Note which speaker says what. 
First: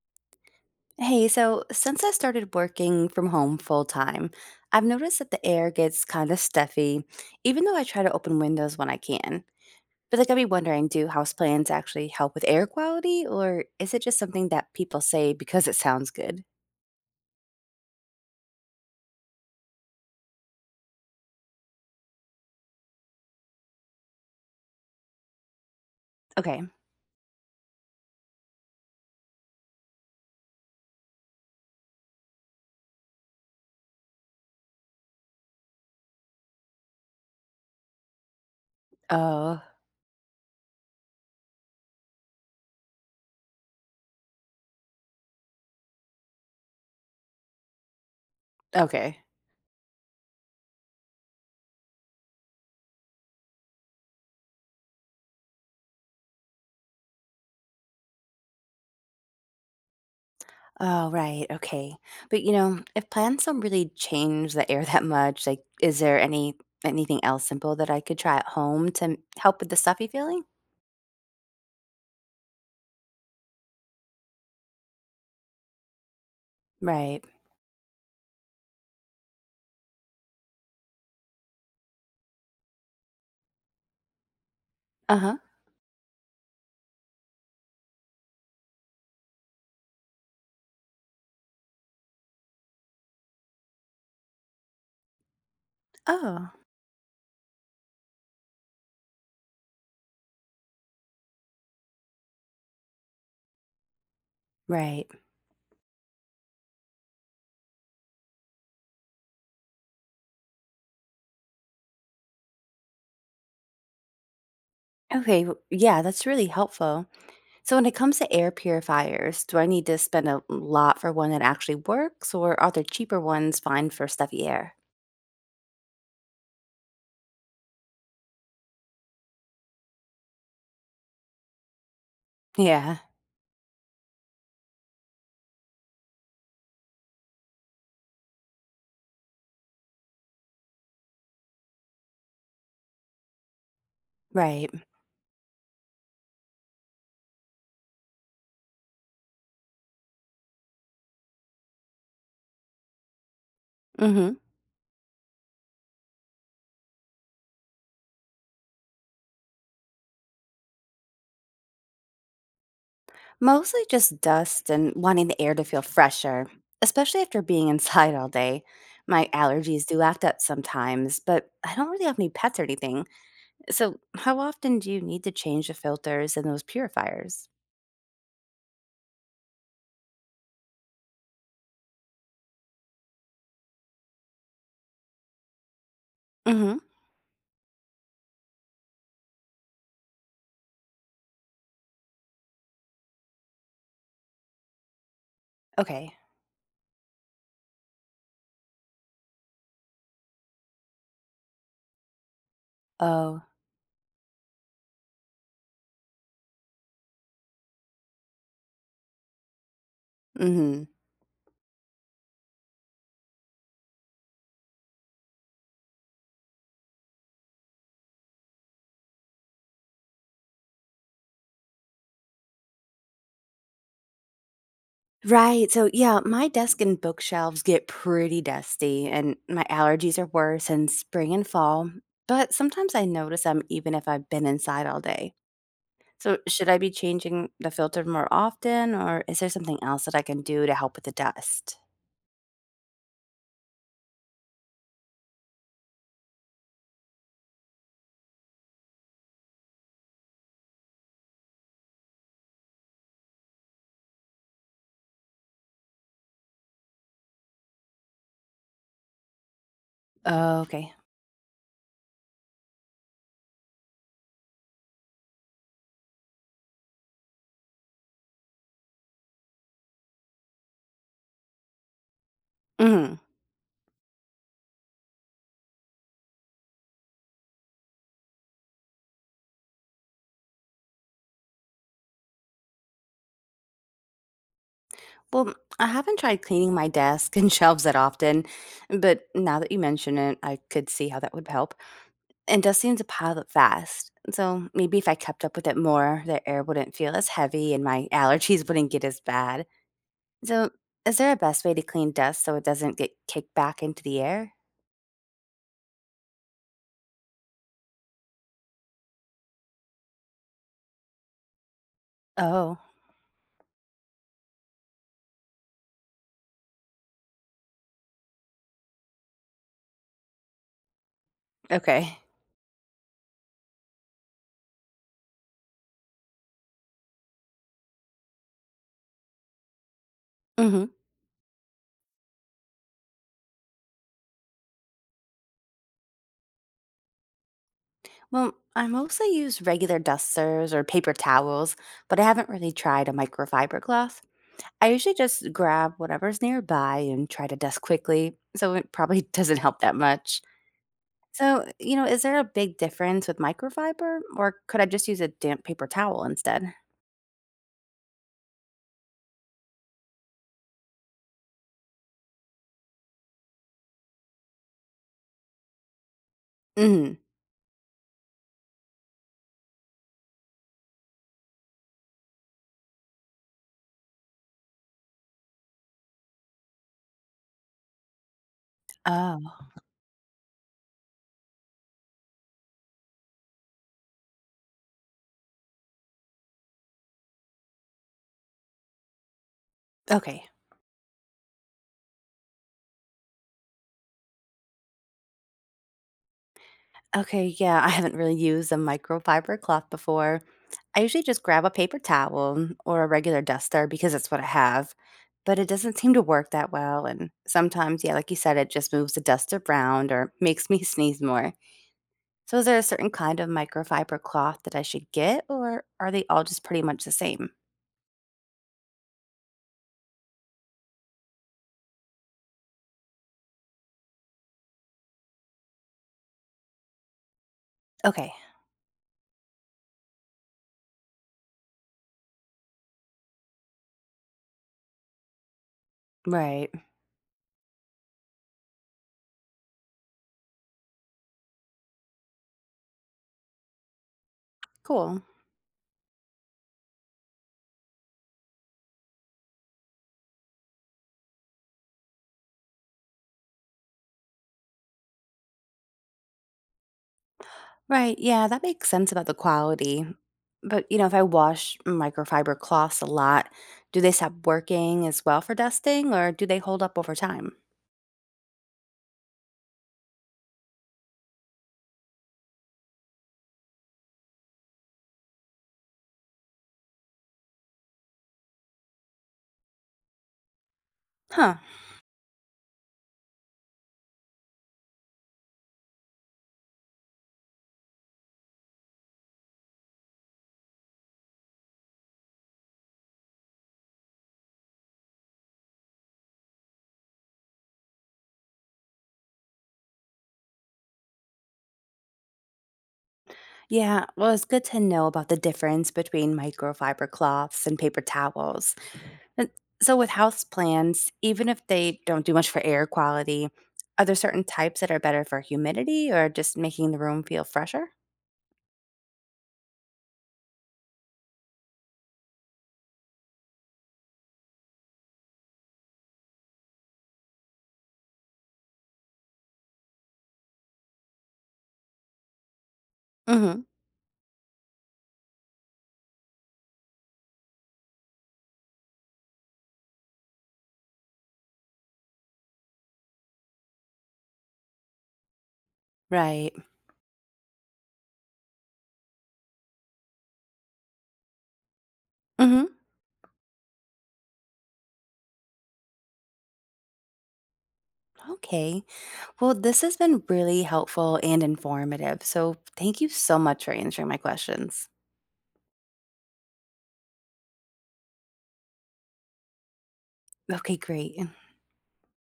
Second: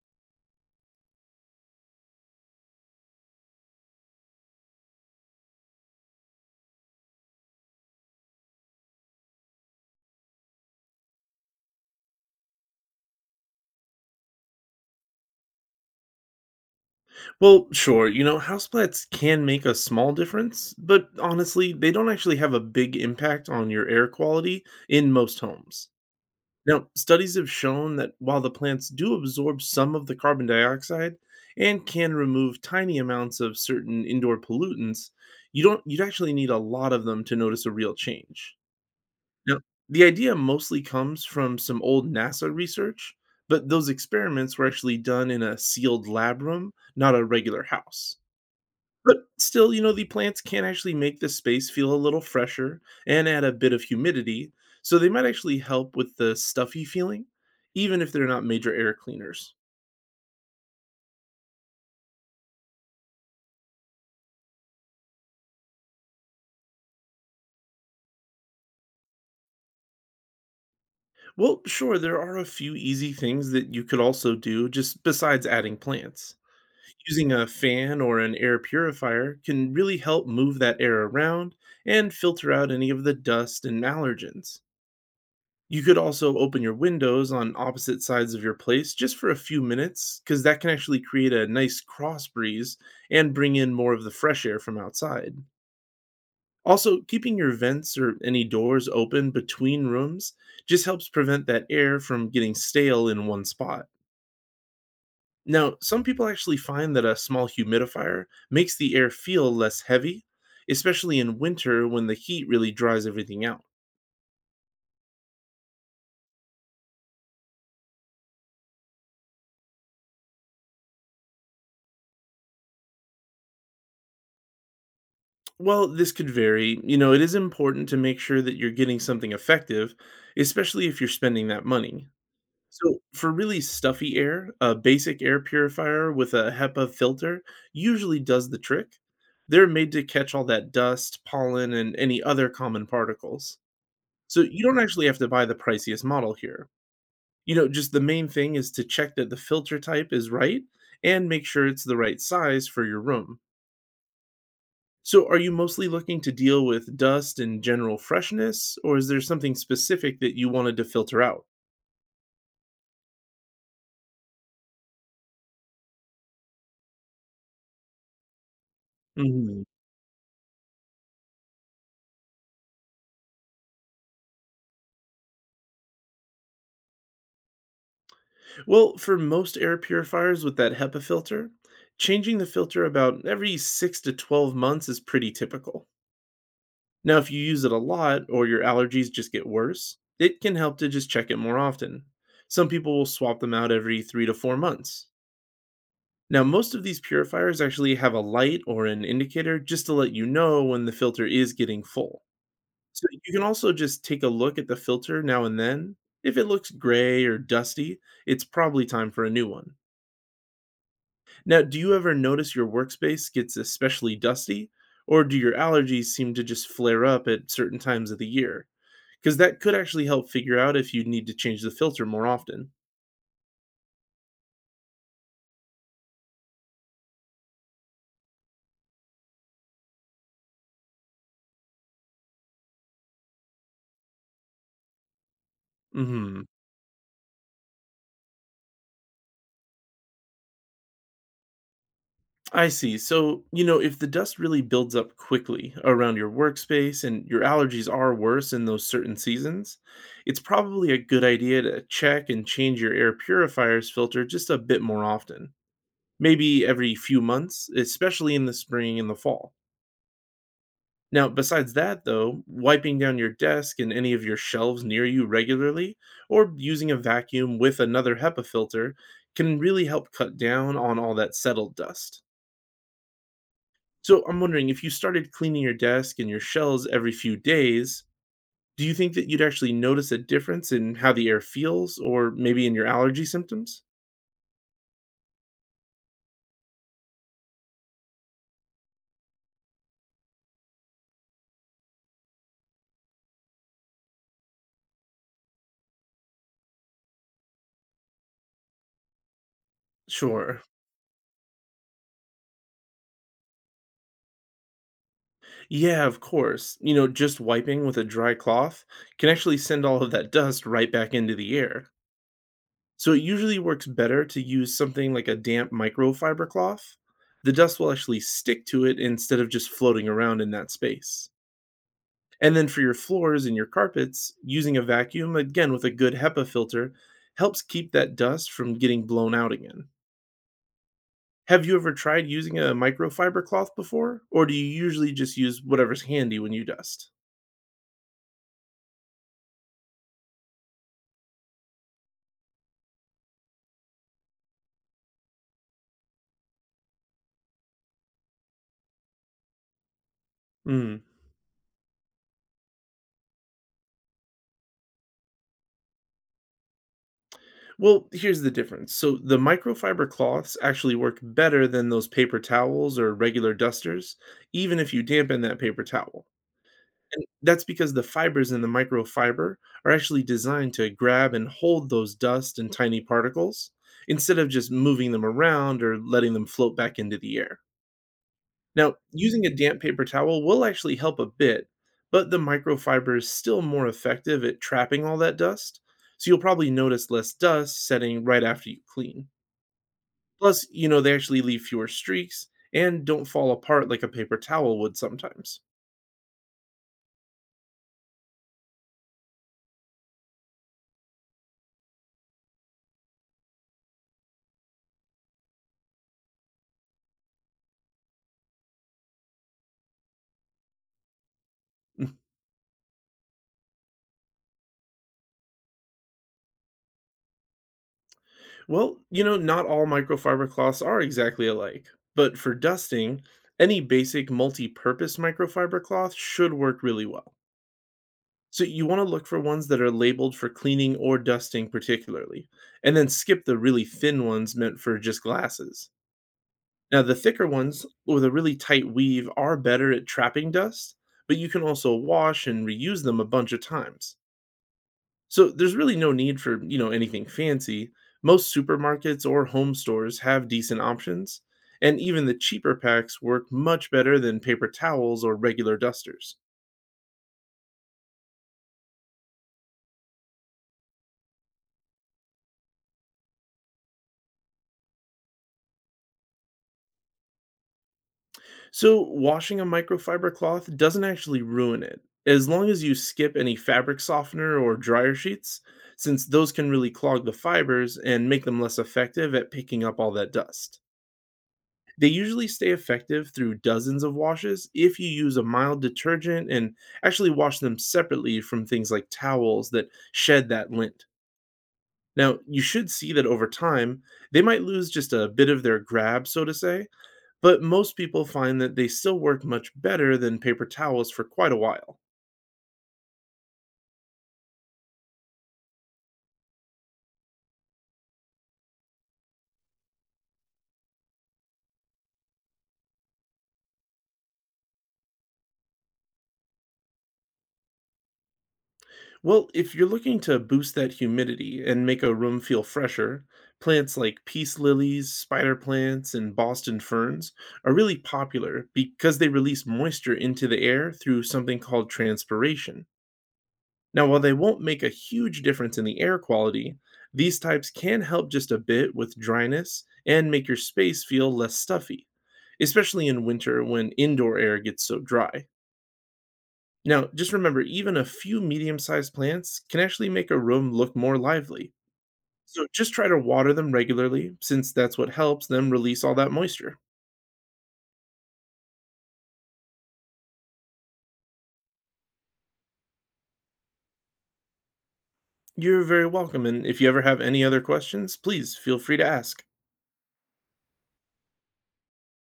Speaker 1: Hey, so since I started working from home full time, I've noticed that the air gets kind of stuffy, even though I try to open windows when I can. But like I'd be wondering, do house plants actually help with air quality, or is it just something that people say because it sounds good?
Speaker 2: Well, sure, you know, houseplants can make a small difference, but honestly, they don't actually have a big impact on your air quality in most homes.
Speaker 1: Okay.
Speaker 2: Now, studies have shown that while the plants do absorb some of the carbon dioxide and can remove tiny amounts of certain indoor pollutants, you don't you'd actually need a lot of them to notice a real change.
Speaker 1: Oh,
Speaker 2: Now, the idea mostly comes from some old NASA research, but those experiments were actually done in a sealed lab room, not a regular house.
Speaker 1: okay.
Speaker 2: But still, you know, the plants can actually make the space feel a little fresher and add a bit of humidity, so they might actually help with the stuffy feeling, even if they're not major air cleaners.
Speaker 1: Oh, right. Okay. But you know, if plants don't really change the air that much, like, is there anything else simple that I could try at home to help with the stuffy feeling?
Speaker 2: Well, sure, there are a few easy things that you could also do just besides adding plants.
Speaker 1: Right.
Speaker 2: Using a fan or an air purifier can really help move that air around and filter out any of the dust and allergens.
Speaker 1: Uh huh.
Speaker 2: You could also open your windows on opposite sides of your place just for a few minutes, because that can actually create a nice cross breeze and bring in more of the fresh air from outside.
Speaker 1: Oh.
Speaker 2: Also, keeping your vents or any doors open between rooms just helps prevent that air from getting stale in one spot.
Speaker 1: Right.
Speaker 2: Now, some people actually find that a small humidifier makes the air feel less heavy, especially in winter when the heat really dries everything out.
Speaker 1: Okay, yeah, that's really helpful. So, when it comes to air purifiers, do I need to spend a lot for one that actually works, or are there cheaper ones fine for stuffy air?
Speaker 2: Well, this could vary. You know, it is important to make sure that you're getting something effective, especially if you're spending that money.
Speaker 1: Yeah,
Speaker 2: So, for really stuffy air, a basic air purifier with a HEPA filter usually does the trick. They're made to catch all that dust, pollen, and any other common particles. So, you
Speaker 1: right.
Speaker 2: don't actually have to buy the priciest model here. You know, just the main thing is to check that the filter type is right and make sure it's the right size for your room.
Speaker 1: Hmm.
Speaker 2: So, are you mostly looking to deal with dust and general freshness, or is there something specific that you wanted to filter out?
Speaker 1: Mostly just dust and wanting the air to feel fresher, especially after being inside all day. My
Speaker 2: Mhm.
Speaker 1: allergies do act up sometimes, but I don't really have any pets or anything. So, how often do you need to change the filters in those purifiers?
Speaker 2: Well, for most air purifiers with that HEPA filter, changing the filter about every 6 to 12 months is pretty typical.
Speaker 1: Mm hmm.
Speaker 2: Now, if you use it a lot or your allergies just get worse, it can help to just check it more often. Some people will swap them out every 3 to 4 months.
Speaker 1: Okay.
Speaker 2: Now, most of these purifiers actually have a light or an indicator just to let you know when the filter is getting full. So you
Speaker 1: Oh.
Speaker 2: can also just take a look at the filter now and then. If it looks gray or dusty, it's probably time for a new one.
Speaker 1: Mm hmm.
Speaker 2: Now, do you ever notice your workspace gets especially dusty? Or do your allergies seem to just flare up at certain times of the year? Because that could actually help figure out if you need to change the filter more often.
Speaker 1: Right. So, yeah, my desk and bookshelves get pretty dusty, and my allergies are worse in spring and fall. But sometimes I notice them even if I've been inside all day. So,
Speaker 2: Hmm.
Speaker 1: should I be changing the filter more often, or is there something else that I can do to help with the dust?
Speaker 2: I see. So, you know, if the dust really builds up quickly around your workspace and your allergies are worse in those certain seasons, it's probably a good idea to check and change your air purifier's filter just a bit more often. Maybe every few months, especially in the spring and the fall.
Speaker 1: Oh, okay.
Speaker 2: Now, besides that, though, wiping down your desk and any of your shelves near you regularly, or using a vacuum with another HEPA filter, can really help cut down on all that settled dust.
Speaker 1: Hmm.
Speaker 2: So I'm wondering if you started cleaning your desk and your shelves every few days, do you think that you'd actually notice a difference in how the air feels or maybe in your allergy symptoms?
Speaker 1: Well, I haven't tried cleaning my desk and shelves that often, but now that you mention it, I could see how that would help. And dust seemed to pile up fast, so maybe if I kept up with it more, the air wouldn't feel as heavy and my allergies wouldn't get as bad.
Speaker 2: Sure.
Speaker 1: So, is there a best way to clean dust so it doesn't get kicked back into the air?
Speaker 2: Yeah, of course. You know, just wiping with a dry cloth can actually send all of that dust right back into the air.
Speaker 1: Oh,
Speaker 2: So it usually works better to use something like a damp microfiber cloth. The dust will actually stick to it instead of just floating around in that space.
Speaker 1: okay.
Speaker 2: And then for your floors and your carpets, using a vacuum, again with a good HEPA filter, helps keep that dust from getting blown out again.
Speaker 1: Hmm.
Speaker 2: Have you ever tried using a microfiber cloth before? Or do you usually just use whatever's handy when you dust?
Speaker 1: Well, I mostly use regular dusters or paper towels, but I haven't really tried a microfiber cloth. I usually just grab whatever's nearby and try to dust quickly, so it probably doesn't help that much.
Speaker 2: Mm.
Speaker 1: So, you know, is there a big difference with microfiber or could I just use a damp paper towel instead?
Speaker 2: Well, here's the difference. So, the microfiber cloths actually work better than those paper towels or regular dusters, even if you dampen that paper towel.
Speaker 1: Hmm.
Speaker 2: And that's because the fibers in the microfiber are actually designed to grab and hold those dust and tiny particles instead of just moving them around or letting them float back into the air. Now, using a
Speaker 1: Oh,
Speaker 2: damp paper towel will actually help a bit, but the microfiber is still more effective at trapping all that dust, so you'll probably notice less dust setting right after you clean.
Speaker 1: okay.
Speaker 2: Plus, you know, they actually leave fewer streaks and don't fall apart like a paper towel would sometimes.
Speaker 1: Okay, yeah, I haven't really used a microfiber cloth before. I usually just grab a paper towel or a regular duster because that's what I have, but it doesn't seem to work that well. And sometimes, yeah, like you said, it just moves the dust around or makes me sneeze more.
Speaker 2: Mm.
Speaker 1: So, is there a certain kind of microfiber cloth that I should get, or are they all just pretty much the same?
Speaker 2: Well, you know, not all microfiber cloths are exactly alike, but for dusting, any basic multi purpose microfiber cloth should work really well.
Speaker 1: Okay,
Speaker 2: So you want to look for ones that are labeled for cleaning or dusting particularly, and then skip the really thin ones meant for just glasses.
Speaker 1: right,
Speaker 2: Now, the thicker ones with a really tight weave are better at trapping dust, but you can also wash and reuse them a bunch of times.
Speaker 1: cool.
Speaker 2: So there's really no need for, you know, anything fancy. Most supermarkets or home stores have decent options, and even the cheaper packs work much better than paper towels or regular dusters.
Speaker 1: Right, yeah, that makes sense about the quality. But, you know, if I wash microfiber cloths a lot, do they stop working as well for dusting or do they hold up over time?
Speaker 2: So, washing a microfiber cloth doesn't actually ruin it, as long as you skip any fabric softener or dryer sheets, since those can really clog the fibers and make them less effective at picking up all that dust.
Speaker 1: Huh.
Speaker 2: They usually stay effective through dozens of washes if you use a mild detergent and actually wash them separately from things like towels that shed that lint. Now, you should see that over time, they might lose just a bit of their grab, so to say, but most people find that they still work much better than paper towels for quite a while.
Speaker 1: Yeah, well, it's good to know about the difference between microfiber cloths and paper towels. And so with houseplants, even if they don't do much for air quality, are there certain types that are better for humidity or just making the room feel fresher?
Speaker 2: Well, if you're looking to boost that humidity and make a room feel fresher, plants like peace lilies, spider plants, and Boston ferns are really popular because they release moisture into the air through something called transpiration.
Speaker 1: Mhm.
Speaker 2: Now, while they won't make a huge difference in the air quality, these types can help just a bit with dryness and make your space feel less stuffy, especially in winter when indoor air gets so dry.
Speaker 1: Right.
Speaker 2: Now, just remember, even a few medium sized plants can actually make a room look more lively. So
Speaker 1: Mhm.
Speaker 2: just try to water them regularly, since that's what helps them release all that moisture.
Speaker 1: Okay. Well, this has been really helpful and informative. So, thank you so much for answering my questions.
Speaker 2: You're very welcome, and if you ever have any other questions, please feel free to ask.
Speaker 1: Okay, great.